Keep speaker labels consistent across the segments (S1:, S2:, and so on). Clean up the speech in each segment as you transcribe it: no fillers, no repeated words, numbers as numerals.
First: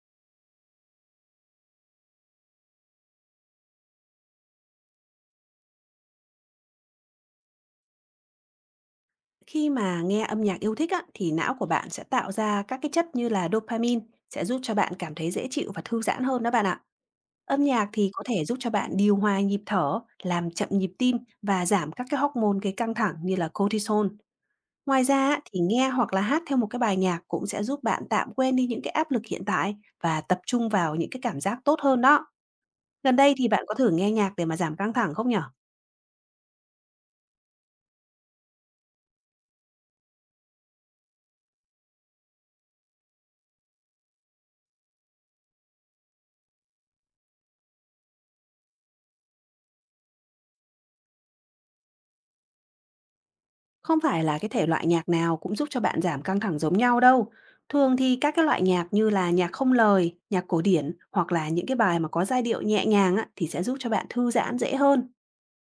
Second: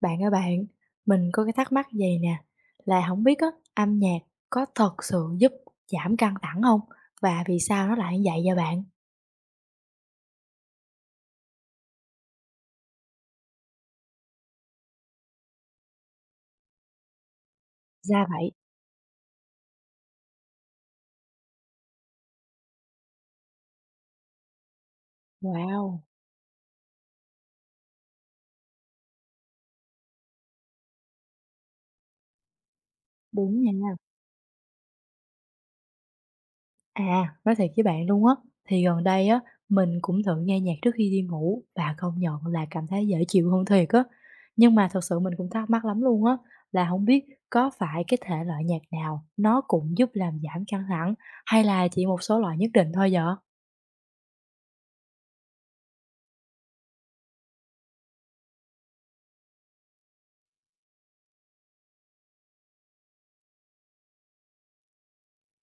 S1: Bạn ơi bạn, mình có cái thắc mắc gì nè, là không biết á, âm nhạc có thật sự giúp giảm căng thẳng không? Và vì sao nó lại như vậy vậy bạn?
S2: Khi mà nghe âm nhạc yêu thích á, thì não của bạn sẽ tạo ra các cái chất như là dopamine sẽ giúp cho bạn cảm thấy dễ chịu và thư giãn hơn đó bạn ạ. Âm nhạc thì có
S1: Ra
S2: thể
S1: vậy.
S2: giúp cho bạn điều hòa nhịp thở, làm chậm nhịp tim và giảm các cái hormone gây căng thẳng như là cortisol. Ngoài ra á, thì nghe
S1: Wow!
S2: hoặc là hát theo một cái bài nhạc cũng sẽ giúp bạn tạm quên đi những cái áp lực hiện tại và tập trung vào những cái cảm giác tốt hơn đó. Gần đây thì
S1: Đúng
S2: bạn có
S1: nha.
S2: thử nghe nhạc để mà giảm căng thẳng không nhở?
S1: À, nói thiệt với bạn luôn á, thì gần đây á, mình cũng thử nghe nhạc trước khi đi ngủ và công nhận là cảm thấy dễ chịu hơn thiệt á. Nhưng mà thật sự mình cũng thắc mắc lắm luôn á, là không biết có phải cái thể loại nhạc nào nó cũng giúp làm giảm căng thẳng hay là chỉ một số loại nhất định thôi vậy?
S2: Không phải là cái thể loại nhạc nào cũng giúp cho bạn giảm căng thẳng giống nhau đâu. Thường thì các cái loại nhạc như là nhạc không lời, nhạc cổ điển hoặc là những cái bài mà có giai điệu nhẹ nhàng á, thì sẽ giúp cho bạn thư giãn dễ hơn.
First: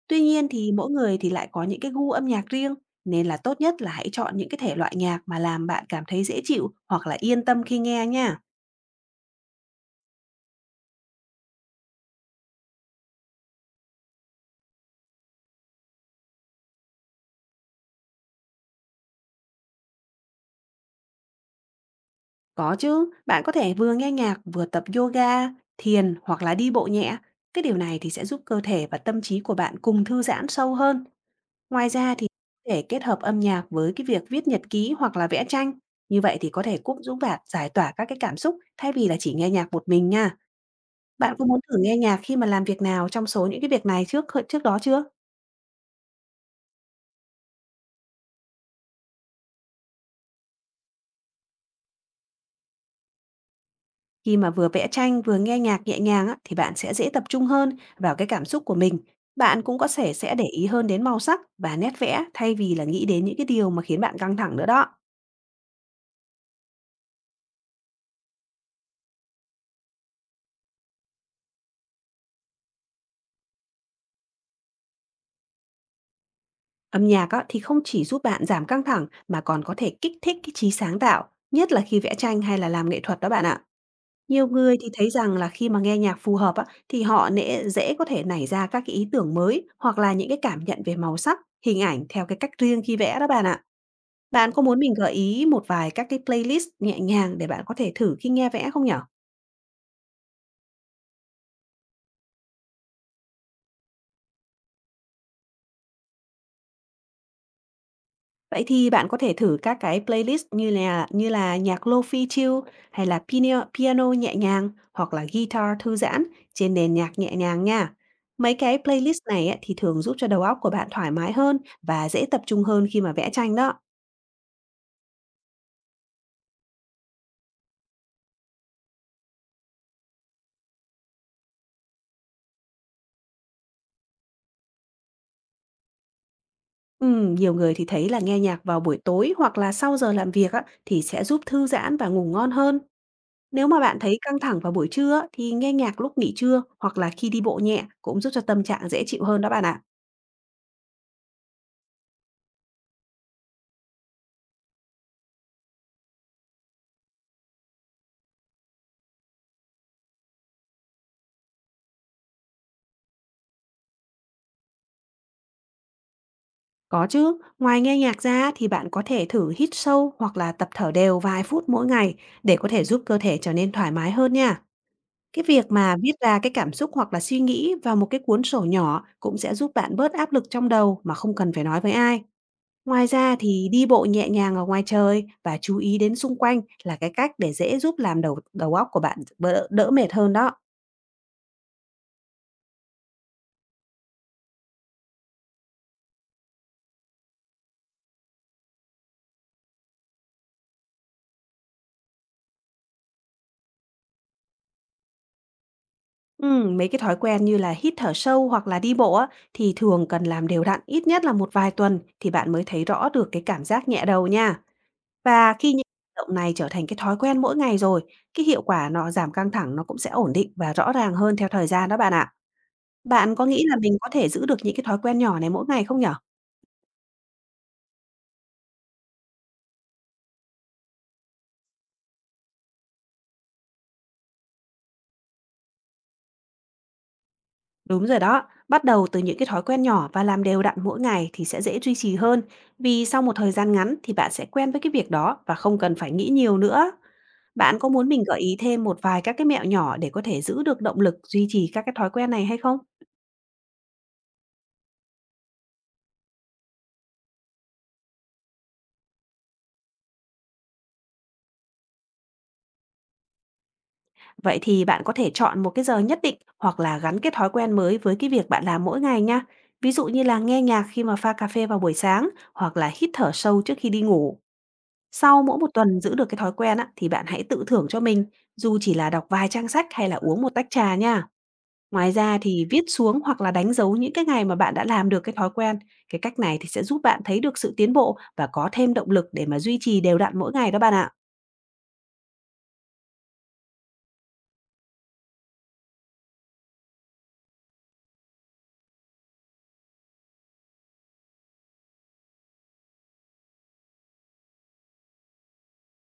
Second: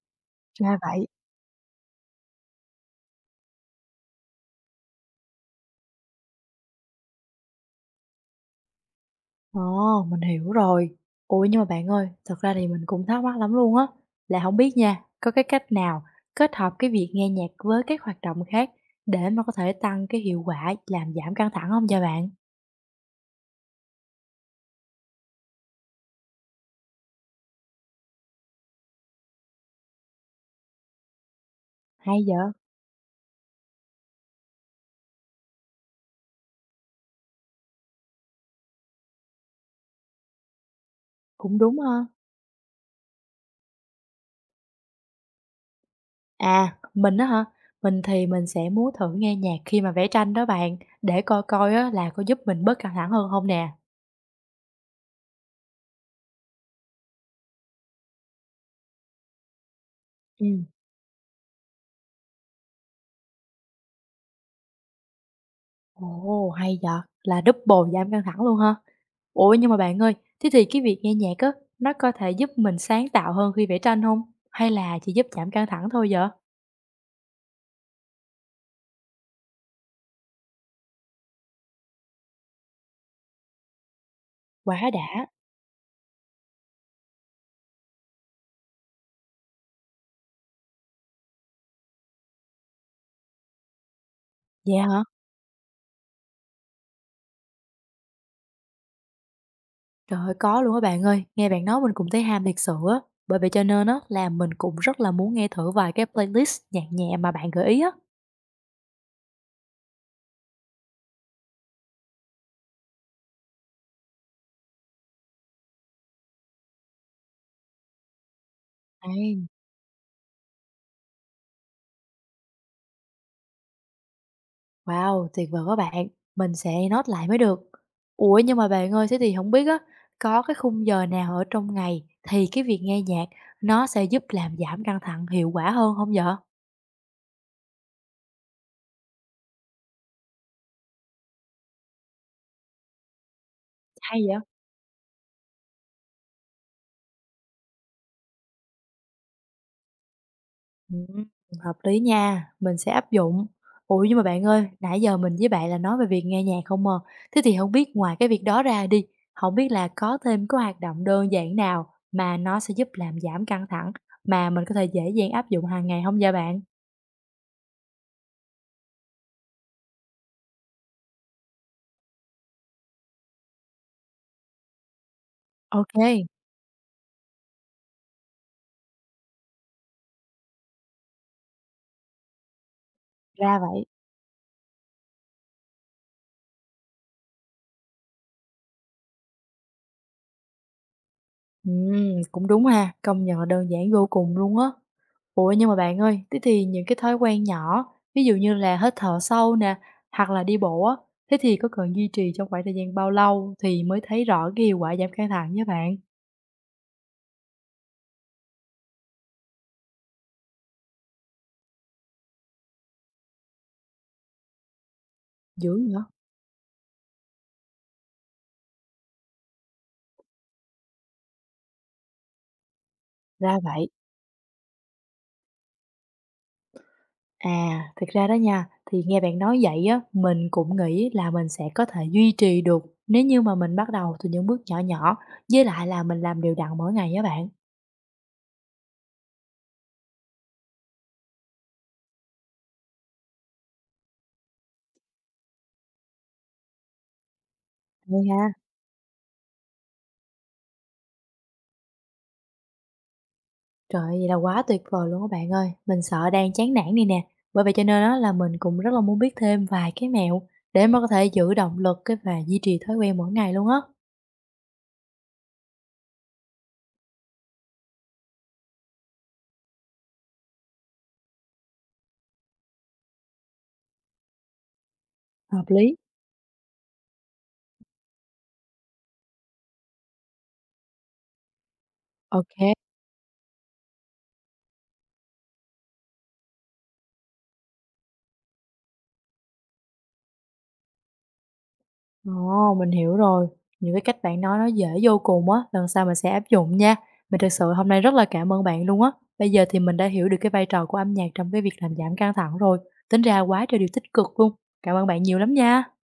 S2: Tuy nhiên thì
S1: Ra
S2: mỗi
S1: vậy.
S2: người thì lại có những cái gu âm nhạc riêng, nên là tốt nhất là hãy chọn những cái thể loại nhạc mà làm bạn cảm thấy dễ chịu hoặc là yên tâm khi nghe nha.
S1: Ồ, mình hiểu rồi. Ủa nhưng mà bạn ơi, thật ra thì mình cũng thắc mắc lắm luôn á, là không biết nha, có cái cách nào kết hợp cái việc nghe nhạc với các hoạt động khác để mà có thể tăng cái hiệu quả làm giảm căng thẳng không vậy bạn?
S2: Có chứ, bạn có thể vừa nghe nhạc vừa tập yoga, thiền hoặc là đi bộ nhẹ. Cái điều này thì sẽ giúp cơ thể và tâm trí của bạn cùng thư giãn sâu hơn. Ngoài ra
S1: Hay
S2: thì
S1: vậy?
S2: để kết hợp âm nhạc với cái việc viết nhật ký hoặc là vẽ tranh, như vậy thì có thể cũng giúp bạn giải tỏa các cái cảm xúc thay vì là chỉ nghe nhạc một mình nha. Bạn có
S1: Cũng
S2: muốn thử
S1: đúng
S2: nghe
S1: ha.
S2: nhạc khi mà làm việc nào trong số những cái việc này trước trước đó chưa?
S1: À, mình á hả? Mình sẽ muốn thử nghe nhạc khi mà vẽ tranh đó bạn, để coi coi á là có giúp mình bớt căng thẳng hơn không nè.
S2: Khi mà vừa vẽ tranh vừa nghe nhạc nhẹ nhàng á, thì bạn sẽ dễ tập trung hơn vào cái cảm xúc của mình. Bạn cũng có thể sẽ để
S1: Ừm.
S2: ý hơn đến màu sắc và nét vẽ thay vì là nghĩ đến những cái điều mà khiến bạn căng thẳng nữa đó.
S1: Ồ, hay vậy! Là double giảm căng thẳng luôn ha? Ủa, nhưng mà bạn ơi, thế thì cái việc nghe nhạc á, nó có thể giúp mình sáng tạo hơn khi vẽ tranh không? Hay là chỉ giúp giảm căng thẳng thôi vậy?
S2: Âm nhạc á, thì không chỉ giúp bạn giảm căng thẳng mà còn có thể kích thích cái trí sáng tạo, nhất là khi vẽ tranh hay là làm nghệ thuật đó bạn ạ. Nhiều người
S1: Quá
S2: thì
S1: đã!
S2: thấy rằng là khi mà nghe nhạc phù hợp á, thì họ dễ có thể nảy ra các cái ý tưởng mới hoặc là những cái cảm nhận về màu sắc, hình ảnh theo cái cách riêng khi vẽ đó bạn ạ. Bạn có
S1: Vậy
S2: muốn mình
S1: hả?
S2: gợi ý một vài các cái playlist nhẹ nhàng để bạn có thể thử khi nghe vẽ không nhở?
S1: Trời ơi, có luôn á bạn ơi, nghe bạn nói mình cũng thấy ham thiệt sự á. Bởi vậy cho nên á là mình cũng rất là muốn nghe thử vài cái playlist nhạc nhẹ mà bạn gợi ý á.
S2: Vậy thì bạn có thể thử các cái playlist như là nhạc Lo-fi chill hay là piano, piano nhẹ nhàng hoặc là guitar thư giãn trên nền nhạc nhẹ nhàng nha. Mấy cái playlist này
S1: Hay!
S2: ấy, thì thường giúp cho đầu óc của bạn thoải mái hơn và dễ tập trung hơn khi mà vẽ tranh đó.
S1: Wow, tuyệt vời quá bạn, mình sẽ note lại mới được. Ủa nhưng mà bạn ơi, thế thì không biết á, có cái khung giờ nào ở trong ngày thì cái việc nghe nhạc nó sẽ giúp làm giảm căng thẳng hiệu quả hơn không vậy?
S2: Nhiều người thì thấy là nghe nhạc vào buổi tối hoặc là sau giờ làm việc á, thì sẽ giúp thư giãn và ngủ ngon hơn. Nếu mà bạn thấy
S1: Hay vậy?
S2: căng thẳng vào buổi trưa á, thì nghe nhạc lúc nghỉ trưa hoặc là khi đi bộ nhẹ cũng giúp cho tâm trạng dễ chịu hơn đó bạn ạ.
S1: Ừm, hợp lý nha, mình sẽ áp dụng. Ủa nhưng mà bạn ơi, nãy giờ mình với bạn là nói về việc nghe nhạc không à, thế thì không biết ngoài cái việc đó ra đi, không biết là có thêm cái hoạt động đơn giản nào mà nó sẽ giúp làm giảm căng thẳng mà mình có thể dễ dàng áp dụng hàng ngày không vậy bạn?
S2: Có chứ, ngoài nghe nhạc ra thì bạn có thể thử hít sâu hoặc là tập thở đều vài phút mỗi ngày để có thể giúp cơ thể trở nên thoải mái hơn nha. Cái việc
S1: Ok,
S2: mà viết ra cái cảm xúc hoặc là suy nghĩ vào một cái cuốn sổ nhỏ cũng sẽ giúp bạn bớt áp lực trong đầu mà không cần phải nói với ai. Ngoài ra
S1: ra
S2: thì
S1: vậy.
S2: đi bộ nhẹ nhàng ở ngoài trời và chú ý đến xung quanh là cái cách để dễ giúp làm đầu đầu óc của bạn đỡ mệt hơn đó.
S1: Cũng đúng ha, công nhận là đơn giản vô cùng luôn á. Ủa, nhưng mà bạn ơi, thế thì những cái thói quen nhỏ, ví dụ như là hít thở sâu nè, hoặc là đi bộ á, thế thì có cần duy trì trong khoảng thời gian bao lâu thì mới thấy rõ cái hiệu quả giảm căng thẳng nhé bạn?
S2: Mấy cái thói quen như là hít thở sâu hoặc là đi bộ á, thì thường cần làm đều đặn ít nhất là một vài tuần thì bạn mới thấy rõ được cái cảm giác nhẹ đầu nha. Và khi
S1: Dữ
S2: những
S1: nữa.
S2: hoạt động này trở thành cái thói quen mỗi ngày rồi, cái hiệu quả nó giảm căng thẳng nó cũng sẽ ổn định và rõ ràng hơn theo thời gian đó bạn ạ. Bạn có
S1: Ra
S2: nghĩ là
S1: vậy.
S2: mình có thể giữ được những cái thói quen nhỏ này mỗi ngày không nhở?
S1: À, thực ra đó nha, thì nghe bạn nói vậy á, mình cũng nghĩ là mình sẽ có thể duy trì được nếu như mà mình bắt đầu từ những bước nhỏ nhỏ, với lại là mình làm đều đặn mỗi ngày á bạn.
S2: Đúng rồi đó, bắt đầu từ những cái thói quen nhỏ và làm đều đặn mỗi ngày thì sẽ dễ duy trì hơn, vì sau một thời gian ngắn thì bạn sẽ quen với cái việc đó và không cần phải nghĩ nhiều nữa. Bạn có muốn mình
S1: Hay
S2: gợi
S1: ha.
S2: ý thêm một vài các cái mẹo nhỏ để có thể giữ được động lực duy trì các cái thói quen này hay không?
S1: Trời ơi, vậy là quá tuyệt vời luôn các bạn ơi. Mình sợ đang chán nản này nè. Bởi vậy cho nên á là mình cũng rất là muốn biết thêm vài cái mẹo để mà có thể giữ động lực cái và duy trì thói quen mỗi ngày luôn á.
S2: Vậy thì bạn có thể chọn một cái giờ nhất định hoặc là gắn cái thói quen mới với cái việc bạn làm mỗi ngày nha. Ví dụ như là nghe nhạc khi mà pha cà phê vào buổi sáng hoặc là hít thở sâu trước khi đi ngủ. Sau mỗi
S1: Hợp
S2: một
S1: lý.
S2: tuần giữ được cái thói quen á, thì bạn hãy tự thưởng cho mình, dù chỉ là đọc vài trang sách hay là uống một tách trà nha. Ngoài ra thì
S1: Ok.
S2: viết xuống hoặc là đánh dấu những cái ngày mà bạn đã làm được cái thói quen. Cái cách này thì sẽ giúp bạn thấy được sự tiến bộ và có thêm động lực để mà duy trì đều đặn mỗi ngày đó bạn ạ.
S1: Ồ, mình hiểu rồi. Những cái cách bạn nói nó dễ vô cùng á, lần sau mình sẽ áp dụng nha. Mình thực sự hôm nay rất là cảm ơn bạn luôn á. Bây giờ thì mình đã hiểu được cái vai trò của âm nhạc trong cái việc làm giảm căng thẳng rồi. Tính ra quá trời điều tích cực luôn. Cảm ơn bạn nhiều lắm nha.